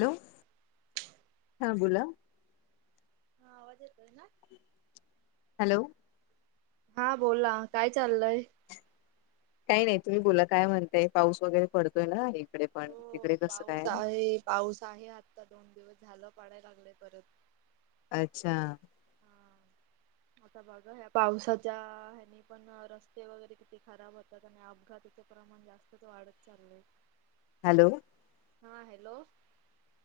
Hello? हां बोला हा, आवाज येतोयना? हॅलो? हा बोला, काय चाल्लय? काही नही, तुम्ही बोला, काय म्हणताय? पाऊस वगैरे पडतोय ना, इकडे पण, हो तिकडे कसं पाऊस काय? आहे पाऊस आहे आत्ता, दोन दिवस झालं, पाडाय लागलंय परत. अच्छा. म-आता बघा, ह्या पावसाच्या, हेने पण रस्ते वगैरे, किती खा ब होतात आणि अपघाताचे प्रमाण, जास्तच वाढत चाललंय. हॅलो? हां, हॅलो?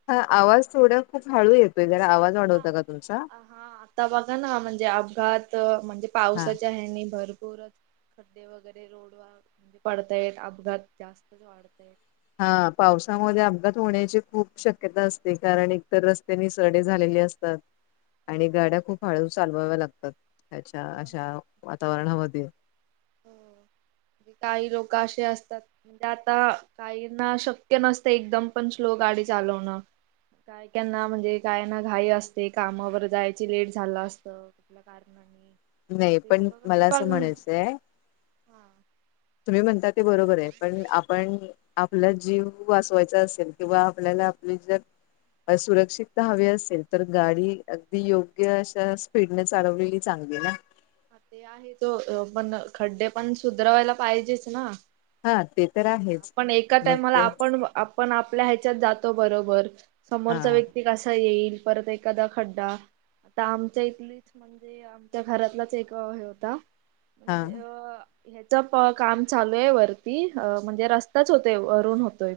हां, आवाज थोडा खूप हळू येतोय, जरा आवाज हा वाढवता का तुमचा? हा आता बघा ना, म्हणजे अपघात, म्हणजे हा पावसाच्या यानी भरपूरच खड्डे वगैरे, रोड व, म्हणजे पडतायेत, अपघात जास्तच वाढताय. हा, पावसामध्ये अपघात होण्याची खूप शक्यता असते, कारण एकत रस्ते, निसरडे झालेले अस तात आणि गाड्या हा खूप हळू, चालवाव्या लागतात. त्याच्या हो अशा ना वातावरणामध्ये काही लोकं, अशे असतात म्हणजे आता काही ना, शक्य नसतं, एकदम पण स्लो गाडी चालवणं. काय त्यांना, म्हणजे काय ना घाई असते, कामावर जायची, लेट झालं असत. [unintelligible] आपला कारणाणे नही, पण मला असं म्हणायचंय हा. तुम्ही म्हणता, ते बरोबर ये, पण आपण आपला जीव, वाचवायचा असेल किंवा आपल्याला आपली जर सुरक्षितता हवी असेल, तर गाडी अगदी योग्य अशा, स्पीडने चालवलेली चांगली ना? ते आहे गं, पण खड्डे पण सुधरवायला, पाहिजेच ना? हा ते तर आहेच पण एका मग टाइमाला, ते आपण आप पण, आपल्या ह्याच्यात जातो बरोबर, हा समोरचा व्यक्ती कसा येईल, परत ए एखादा खड्डा, आता आमच्या इथलीच म्ह म्हणजे आमच्या घरातलाच, एक हे होता हा. म्हणजे अ ह्याच क-काम चालू ये वरती, अ म्हणजे रस्ताच होतोय, वरुन होतोय.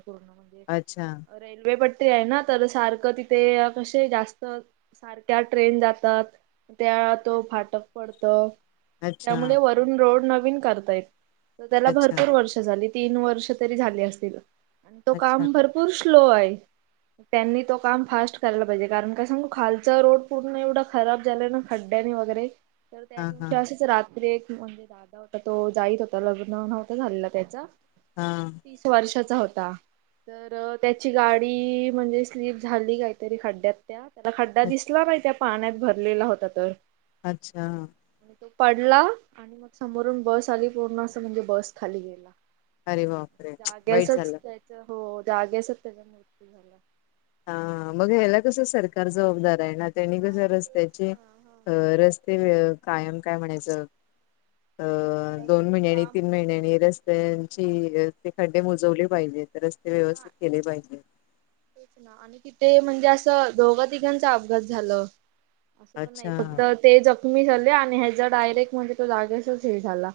अच्छा. रेल्वेपट्टी आये ना, तर सारखं तिथे, कशे जास्त सारख्या ट्रेन जातात त्या तो फाटक पडत. अच्छा त्यामुळे वरून रोड नवीन करतायेत. त्याला अच्छा भरपूर वर्ष झाली. तीन वर्ष तरी झाले असतील. तो अच्छा काम भरपूर स्लो आहे. त्यांनी तो काम फास्ट करायला पाहिजे कारण काय सांगू खालचा रोड पूर्ण एवढं खराब झालं ना खड्ड्यानी वगैरे तर त्या हा हा दिवशी असेच रात्री एक म्हणजेात. होता तो जाईत होता लग्न नव्हता झालेला त्याच. हा. वर्षाचा होता. तर त्याची गाडी. म्हणजे स्लीप झाली काहीतरी खड्ड्यात त्या. त्याला खड्डा दिसला बाई त्या पाण्यात भरलेला होता तर अच्छा, आणि तो पडला आणि मग समोरून बस आली पूर्ण अस म्हणजे बस खाली गेला. अरे बाप? जाग्यासच त्याचा हो जागयासच त्याचा मृत्यू झाला. हा. मग ह्याला कसं सरकार जबाबदार आहे ना, त्यांनी कस हा तेच रस्त्याचे ना हा. रस्ते ते कायम काय म्हणायचं अ - दोन रस्ता महिन्यांनी काम तीन महिन्यानी रस्ते त्यांची. ते खड्डे बुजवले पाहिजे तर रस्ते व्यवस्थित केले पाहिजे. तेच आणि तिथे म्हणजे असं दोघं तिघांचा अपघात झालं. असं पण नाही ते अच्छा फक्त जखमी झाले आणि ह्याच्या डायरेक्ट म्हणजे तो जागेसच हे झाला.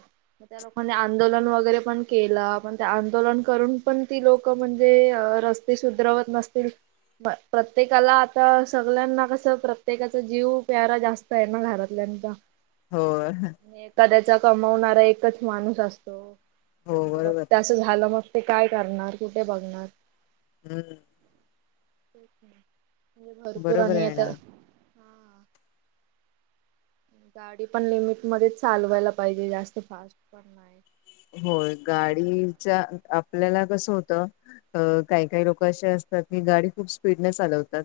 त्या लोकानी आंदोलन वगैरे पण केलं. पण ते आंदोलन करून पण ती लोक म्हणजे रस्ते ते सुधारवत नसतील. प्रत्येकाला आता सगळ्यांना कसं प्रत्येकाचा जीव प्यारा जास्त आहे ना घरातल्याचा. [inaudible] होयं. एखाद्याचा कमवणारा एकच माणूस असतो. बरोबर त्यांचा, असं झालं मग ते काय करणार कुठे बघणार? हम्म, म्हणजे भरपूर बरोबर आणि आहे ना आता हा गाडी पण लिमिट मध्ये चालवायला पाहिजे जास्त फास्ट पण नाही. होय गाडीच्या आपल्याला कसं होतं. अ काही- काही लोक असे असतात की गाडी खूप स्पीडने चालवतात.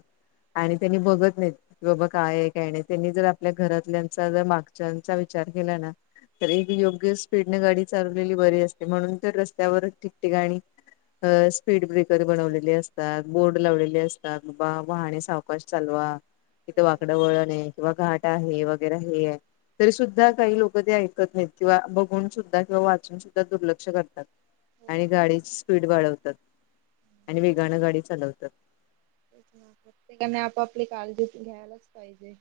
आणि त्यांनी बघत नाहित. क बाबा काय ये काय नाही त्यांनी जर आपल्या घरातल्यांचा जर मागच्यांचा विचार केला ना तरी एक योग्य स्पीडने गाडी चाललेली बरी असते म्हणून रस्त्यावर ठिकठिकाणी स्पीड ब्रेक तर बनवलेली असतात बोर्ड लावलेली असतात बा वाहणे सावकाश चालवा, इकडं वाकड वळण आहे किंवा घाट आहे वगैरे हे आहे. तरी सुद्धा काही लोक ते ऐकत नाहीत किंवा बघून सुद्धा कि वाचून सुद्धा दुर्लक्ष करतात हो आणि ना तेच गाडीची स्पीड वाढवतात. आणि तेच वेगानं गाडी चालवतात. प्रत्येकाने आपापली काळजी घ्यायलाच पाहिजे.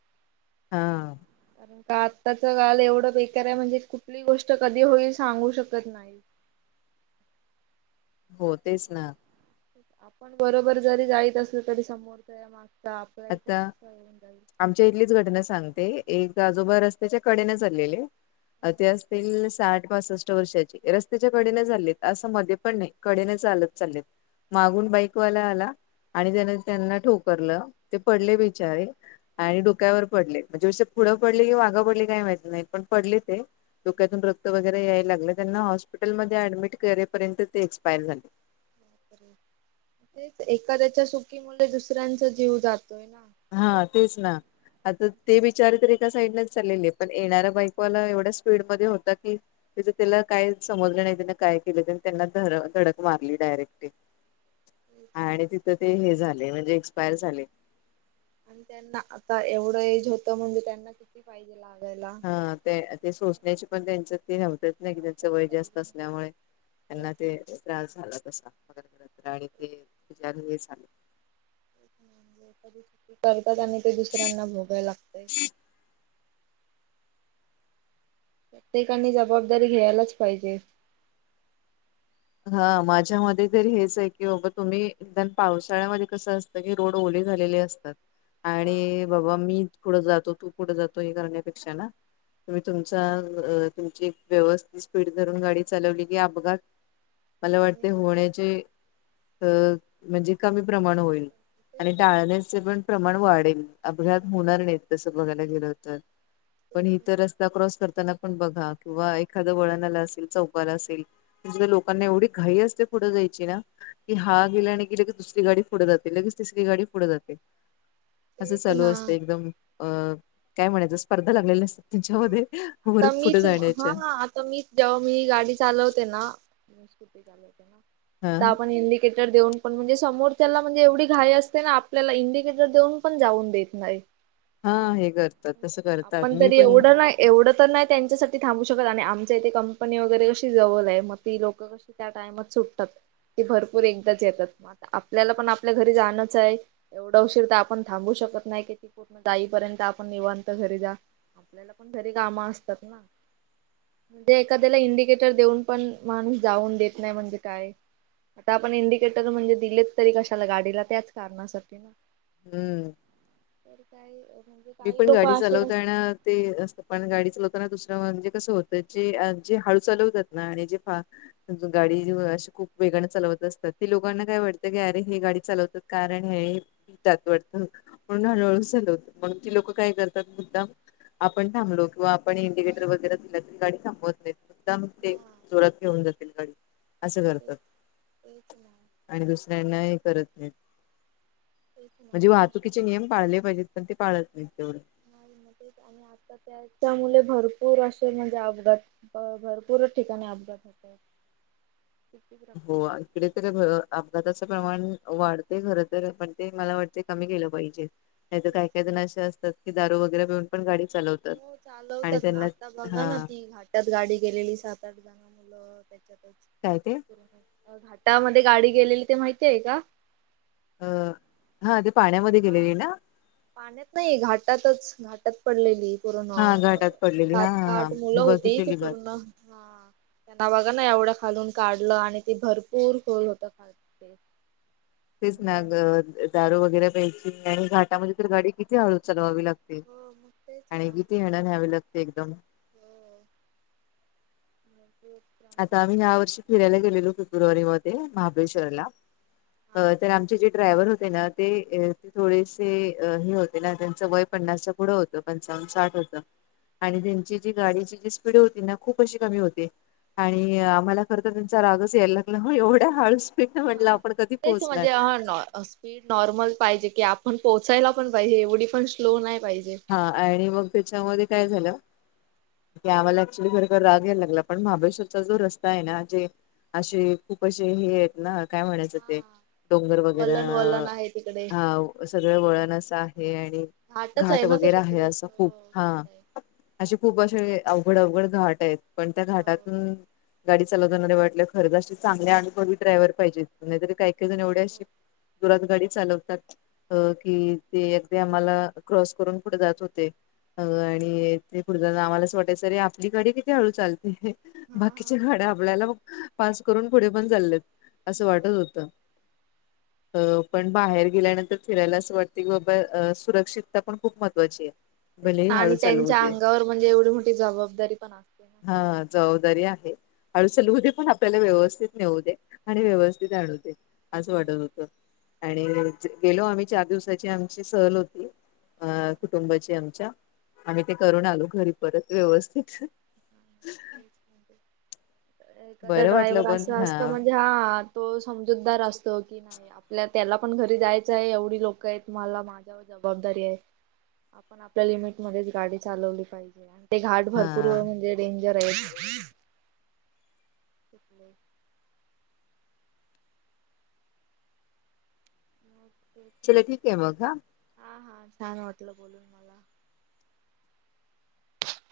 हा. कारण का आत्ताच काल एवढं बेकार आहे म्हणजे कुठली गोष्ट कधी होईल सांगू शकत नाही. होतेच ना आपण बरोबर जरी जायचं असलं तरी समोर त्या या मागता आपल्या इथून आता कसा येऊन जाईल. आमच्या इथलीच घटना सांगते, एक आजोबा रस्त्याच्या कडेने चाललेले. ते असतील साठ पासष्ट वर्षाचे, रस्त्याच्या कडेने चाललेत असं मध्ये पण नाही. कडेने चालत चाललेत मागून बाईकवाला आला आणि त्याने त्यांना ठोकरलं ते पडले बिचारे. आणि डोक्यावर पडले, म्हणजे विष पुढं पडले कि माघं पडली काही माहत नाही, पण पडले ते. डोक्यातून रक्त वगैरे यायला लागल त्यांना हॉस्पिटलमध्ये ऍडमिट करेपर्यंत ते एक्सपायर झाले. तेच एखाद्याच्या सुकी मुळे दुसऱ्यांचा जीव जातोय ना. हा तेच ना. आता ते बिचारे तर एका साईडनेच चालेले, पण येणारां बाईकवाला एवढ्या स्पीड मध्ये होता की. तेच त्याला काय समजल नाही त्यानं काय केलं ते नं त्यांना ध-धडक मारली डायरेक्ट. [inaudible] आणि तिथं ते हे झाले म्हणजे एक्सपायर झाले. आणि त्यांना आता एवढं एज होतं म्हणजे त्यांना किती पाहिजे लागायला. हं ते ते सोसंण्याची पण त्यांच्यात ते नव्हत्यात. नाही की त्यांच त्यातच वय जास्त पाहिजे असल्यामुळे तेच त्यांना ते ना त्रास झाला अस. आणि ते [unintelligible] झाले म्हणजे करतात आणि ते दुसऱ्यांना भोगायला लागतय. त्येकानी जबाबदारी घ्यायलाच पाहिजे. हा माझ्या मते तरी हेच आहे की बाबा तुम्ही. देन पावसाळ्यामध्ये कसं असतं की रोड ओले झालेले असतात. आणि हा बाबा मी पुढ जातो तू पुढ जातो हे करण्यापेक्षा ना. तुम्ही तुमचा अ तुमची एक व्यवस्थित स्पीड धरून गाडी चालवली की अपघात मला कमी वाटते होत होण्याचे अ म्हणजे कमी प्रमाण होईल. तेच आणि ना टाळण्याचे पण प्रमाण वाढेल अपघात होणार नाहीत तसं बघायला गेलं तर. पण तेच ईथ ना रस्ता क्रॉस करताना पण बघा किंवा एखादं वळणाला असेल चौपाल असेल. म्हणजे त्यां लोकांना एवढी घाई असते पुढं जायची ना. कि हा गेला हो. नाही कीं लगेच दुसरी गाडी पुढं जाते लगेच तिसरी गाडी पुढं जाते. [inaudible] असं चालू ना असत एकदम अ काय म्हणायचं स्पर्धा लागलेली असत. हो. त्यांच्यामध्ये वर आता पुुढे मीच हा जाण्याच्या. आता मीच जेव्हा मी गाडी चालवते ना हा आता आपण इंडि केटर देऊन पण म्हणजे समोरच्याला म्हणजे एवढी घाई असते ना आपल्याला इंडिकेटर देऊन पण जाऊन देत नाही. [inaudible] हा हे करतात तसं करतात मी पण नाहीं एवढं तर नाही त्यांच्यासाठी थांबू शकत आणि आमच्या इथे कंपनी वगैरे अशी जवल आहे मग ती लोक अशी त्या टाइमात सुटतात. ते भरपूर एकदाच येतात म आता, आपल्याला पण आपल्या घरी जाणंच आहे. एवढा उशीर तर आपण थांबू शकत नाही की ती पूर्ण जाईपर्यंत आपण निवांत घरी जा. आपल्याला पण घरी कामं असतात ना! म्हणजे एखाद्याला इंडिकेटर देऊन पण माणूस जाऊन देत नाही म्हणजे काय? आता आपण इंडिकेटर म्हणजे दिलेत तरी कशाला गाडीला त्याच कारणासाठी ना. हूं! तर काही म्हणजे काही लोक गाडी असे अस चालवताना ते असतं पण गाडी चंलवताना दुसरं म्हणजे कसं होतंय जे-जे हळू चालवतात ना आणि जे फा गाडी अशी खूप वेगानं चालवत असतात ते लोकांना काय वाटतं की अरे हे गाडी चालवतात. कारण हे पितात वाढत. म्हणून अ हा सलवत. म्हणून ती लोक काय करतात मुद्दाम आपण थांबलो. किंवा आपण इंडिकेटर वगैरे दिल तर गाडी थांबवत नाहीत. मुद्दामच ते हा जोरात घेऊन जातील गाडी. असं करतात. तेच ना आणि दुसऱ्यांनाही करत नाहीत. तेच ना म्हणजे आणि असे वाहतुकीचे नियम पाळले पाहिजेत. पण ते पाळत नाहीत तेवढ. नाही म तेच आम्ही आल - - तर त्याच्यामुले भरपूर असे म्हणजे अपघात भरपूर ठिकाणी अपघात होत े [inaudible] हो इकडे तर भर - अपघाताचं प्रमाण वाढते खर तर पण ते मला वाटते कमी केलं पाहिजे. नाही तर काही काही जण अशे असतात की दारु वगैरे पिऊन पण गाडी चालवत हो चालवतात ना? आता बघा ना? ती घाट त्यात गाडी गेलेली. सात -आठ जण मुलं त्याच्यातच. काय ते? घाटामध्ये गाडी गेलेली ते माहिती आहे का? अ हा ते पाण्यामध्ये हा गेलेली ना? पाण्यात नाही. घाटातच घाट टात पडलेली पूर्ण. हा घाटात पडलेली सात हा हा का हा आठ मुलं मी होती. ती बघितलेली बात पूर्ण हा त्यांना बघा ना. एवढं खालून काढलं आणि ते भरपूर खोल होत खा ते तेच आणि ना द त्यांना दारू वगैरे प्यायची आणि घाटामध्ये तर गाडी किती हळू चालवावी लागते. हो मग तेच आणि ना किती हळू न्यावी लागते एकदम. हो [unintelligible] आता आम्ही केले या वर्षी फिरायला गेलेलो. फेब्रुवारी मध्ये. महाबळेश्वरला. तर आमचे जे ड्रायव्हर होते ना? ते थोडेसे हे होते ना? त्यांच वय पन्नास च्या पुढं होतं पंचावन्न साठ होतं. आणि त्यांची जी गाडीची जी स्पीड होती ना खूप अशी कमी होती. आणि आम्हाला खर तर त्यांचा रागच यायला लागला हो. एवढ्या हाळूस म्हटलं हा आपण कधी तेच पोहचणार? [inaudible] स्पीड नॉर्मल पाहिजे की. आपण पोहोचायला पण पाहिजे. एवढी पण स्लो नाही पाहिजे. हा आणि मग त्याच्यामध्ये काय झालं? की आम्हाला ऍक्च्युली खरतर राग यायला लागला. पण महाबळेश्वरचा जो रस्ता आहे ना? जे अशे खूप अशे हे आहेत ना? काय म्हणायचं ते? डोंगर वगैरा वलन वलन आहे तिकडे हा सगळं वळणस आहे. आणि घाटच घाट ना तो वगैरे आहे तिकडे असं खूप. हो हा. घाट आहे अशे खूप अशे अवघड अवघड घाट आहेत. पण त्या हो घाटातून गाडी चालवताणा ते वाटले. खरं तर अशी चांगले अनुभवी ड्रायव्हर पाहीजेत. नाहीतरी काही काही जण हो एवढे अशे हो जुरात गाडी चालवतात. अ कि ते अगदी आम्हाला क्रॉस करून पुढे जात होते. अ आणि ते पुढ जाताना आम्हालाच वाटायचं रे आपली गाडी किती हळू चालते? हा बाकीच्या हा गाड्या आपल्याला मग पास करून पुढे पण चाललेत. असं वाटत हा होतं. अ पण बाहेर गेल्यानंतर फिरायला असं वाटते की बाबा अ सुरक्षित [inaudible] ता पण खूप महत्वाची आहे. [inaudible] तेच भले ना आणि हळू चालवू त्यांच्या दे अंगावर म्हणजे एवढी मोठी जबाबदारी पण [inaudible] असते ना हा सर्वांची. जबाबदारी आहे. अळूचल पण आपल्याला व्यवस्थित नेऊ दे. आणि हो व्यवस्थित [inaudible] आणवते असं वाटत तेच होत आणि त्यांना पण गेलो आम्ही चार दिवसाची आमची सहल होती. अ कुटुंबाची आमच्या आम्ही ते करून आलो घरी परत व्यवस्थित. एखादा बरं वाटलं ड्रायव्हर पण असं हा असत म्हणजे हा तो समजूतदार असतो की [inaudible] नाही आपल्या त्याला पण घरी जायचं आहे. एवढी लोकं आहेत मला माझ्यावर जबाबदारी आहे. आपण आपल्या लिमिटमध्येध्येच गाडी चालवली पाहिजे आणि ते घाट हा. भरपूर म्हणजे डेंजर आहे. शक्र [inaudible] [inaudible] ओके. चला ठीक आहे मग हा. हा हा छान होटलं बोलून मला